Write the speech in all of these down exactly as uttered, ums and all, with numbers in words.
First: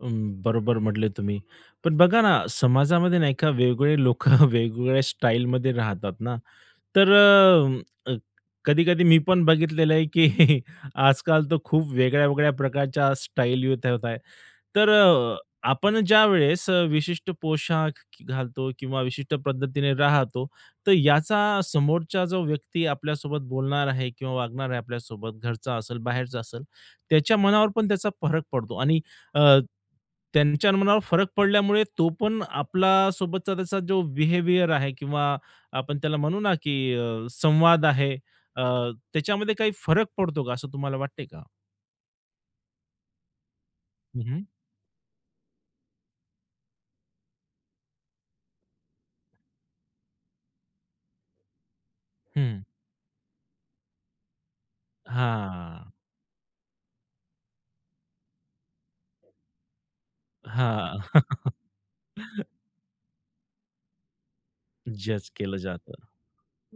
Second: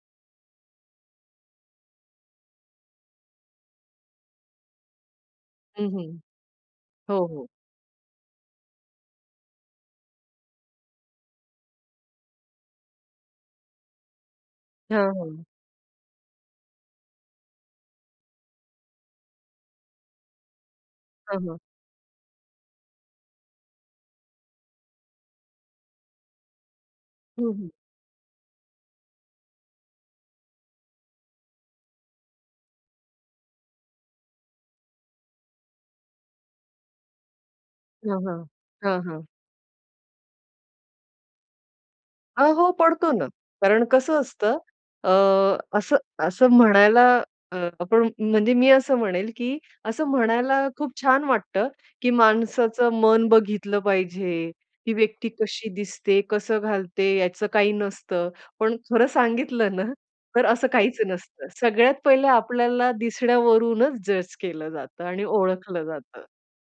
अ, बरोबर म्हटले तुम्ही. पण बघा ना, समाजामध्ये नाही का वेगवेगळे लोकं वेगवेगळ्या स्टाईलमध्ये हं, हं. राहतात ना. तर हो, हो. अ, अ, कधी-कधी मी पण बघितलेलं आहे, की आजकाल तर खूप वेगळ्या-वेगळ्या प्रकारच्या स्टाईली [unintelligible] ठेवता आहेत. तर हां, अ, हां. आपण ज्यावेळेस अ, विशिष्ट पोशाख घालतो किंवा विशिष्ट पद्धतीने राहतो. तर याचा हां, हां. समोरचा जो व्यक्ती आपल्यासोबत बोलणार आहे किंवा वागणार आहे आपल्यासोबत, घरचा असेल, बाहेरचा असेल. त्याच्या हं, मनावर हं. पण त्याचा फरक पडतो आणि अ, त्यांच्या मनावर फरक पडल्यामुळे तो पण आपल्या सोबतचा त्याचा जो बिहेवियर आहे किंवा आपण त्याला म्हणू ना, की अ, संवाद आहे हां, हां. अ, हां, हां. त्याच्यामध्ये काही फरक पडतो का? असं तुम्हाला वाटतं आहे का? हां, हो पडतो ना. कारण कसं हं, हं. असतं अ, असं असं म्हणायला अ, आपण म्हणजे मी असं म्हणेल, की असं म्हणायला खूप छान वाटतं, की हं. माणसाचं मन बघितलं पाहिजे. ती व्यक्ती कशी हां. दिसते, कसं घालते, याचं काही नसतं. पण खरं सांगितलं ना, तर असं हां. काहीच नसतं. सगळ्यात पहिले आपल्याला दिसण्यावरूनच जज केलं जातं आणि जज केलं ओळखलं जातं. जातं.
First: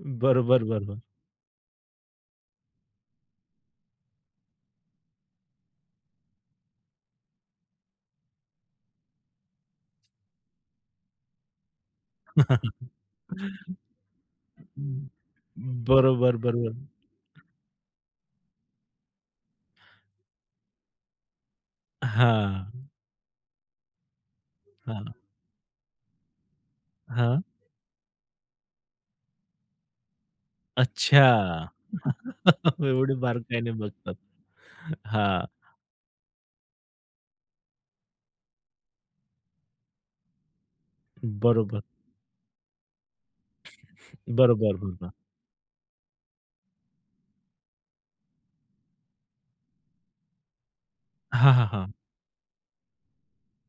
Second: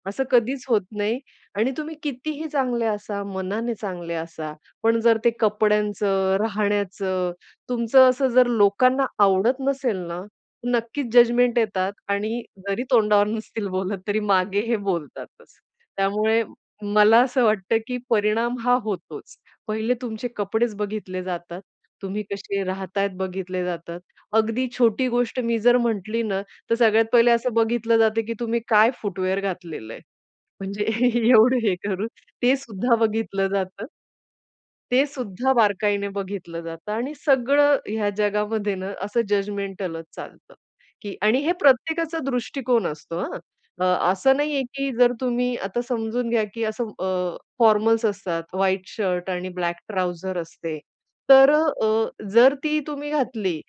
असं बरोबर, कधीच होत बरोबर. नाही आणि तुम्ही कितीही चांगले असा, मनाने चांगले असा, पण जर ते कपड्यांचं, राहण्याचं, तुमचं असं जर लोकांना आवडत नसेल ना, नक्कीच जजमेंट येतात आणि जरी तोंडावर नसतील बोलत, तरी मागे हे हं. बोलतातच. बरोबर, त्यामुळे बरोबर. मला असं वाटतं, की परिणाम हा होतोच. पहिले तुमचे कपडेच बघितले जातात. तुम्ही कसे हां. राहता आहेत बघितले जातात. अगदी छोटी हां. गोष्ट मी जर म्हंटली ना, तर सगळ्यात पहिले हां. असं बघितलं जातं, की तुम्ही काय फूटवेअर घातलेलं आहे. म्हणजे अच्छा. एवढं हे करून ते सुद्धा एवढी बघितलं बारकाईने जातं. बघतात. ते हां. सुद्धा बारकाईने बघितलं जातं, आणि सगळं ह्या जगामध्ये न, असं जजमेंटलच चालतं की आणि हे बरोबर. प्रत्येकाचा दृष्टिकोन असतो, हां. अ, असं नाहीये, बरोबर, की बरोबर. जर तुम्ही आता समजून घ्या की असं अ, फॉर्मल्स असतात, व्हाईट शर्ट आणि ब्लॅक ट्राउझर असते. तर हां, अ, हां, हां. अ, जर ती तुम्ही घातली,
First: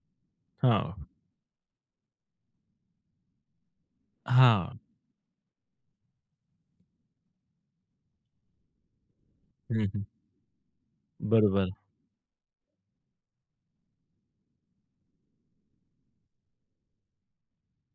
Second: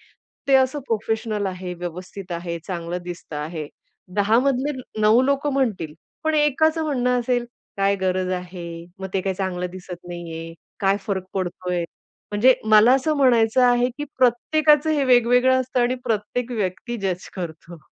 ते असं हां. प्रोफेशनल आहे, व्यवस्थित आहे, चांगलं दिसतं आहे. दहा मधले, हां. नऊ लोकं म्हणतील. पण एकाचं म्हणणं असेल "काय गरज आहे, मग ते काय चांगलं हं, हं. दिसत नाहीये, काय फरक बरोबर. पडतोय". म्हणजे मला असं म्हणायचं आहे, की प्रत्येकाचं हे वेगवेगळं असतं आणि प्रत्येक व्यक्ती जज करतो.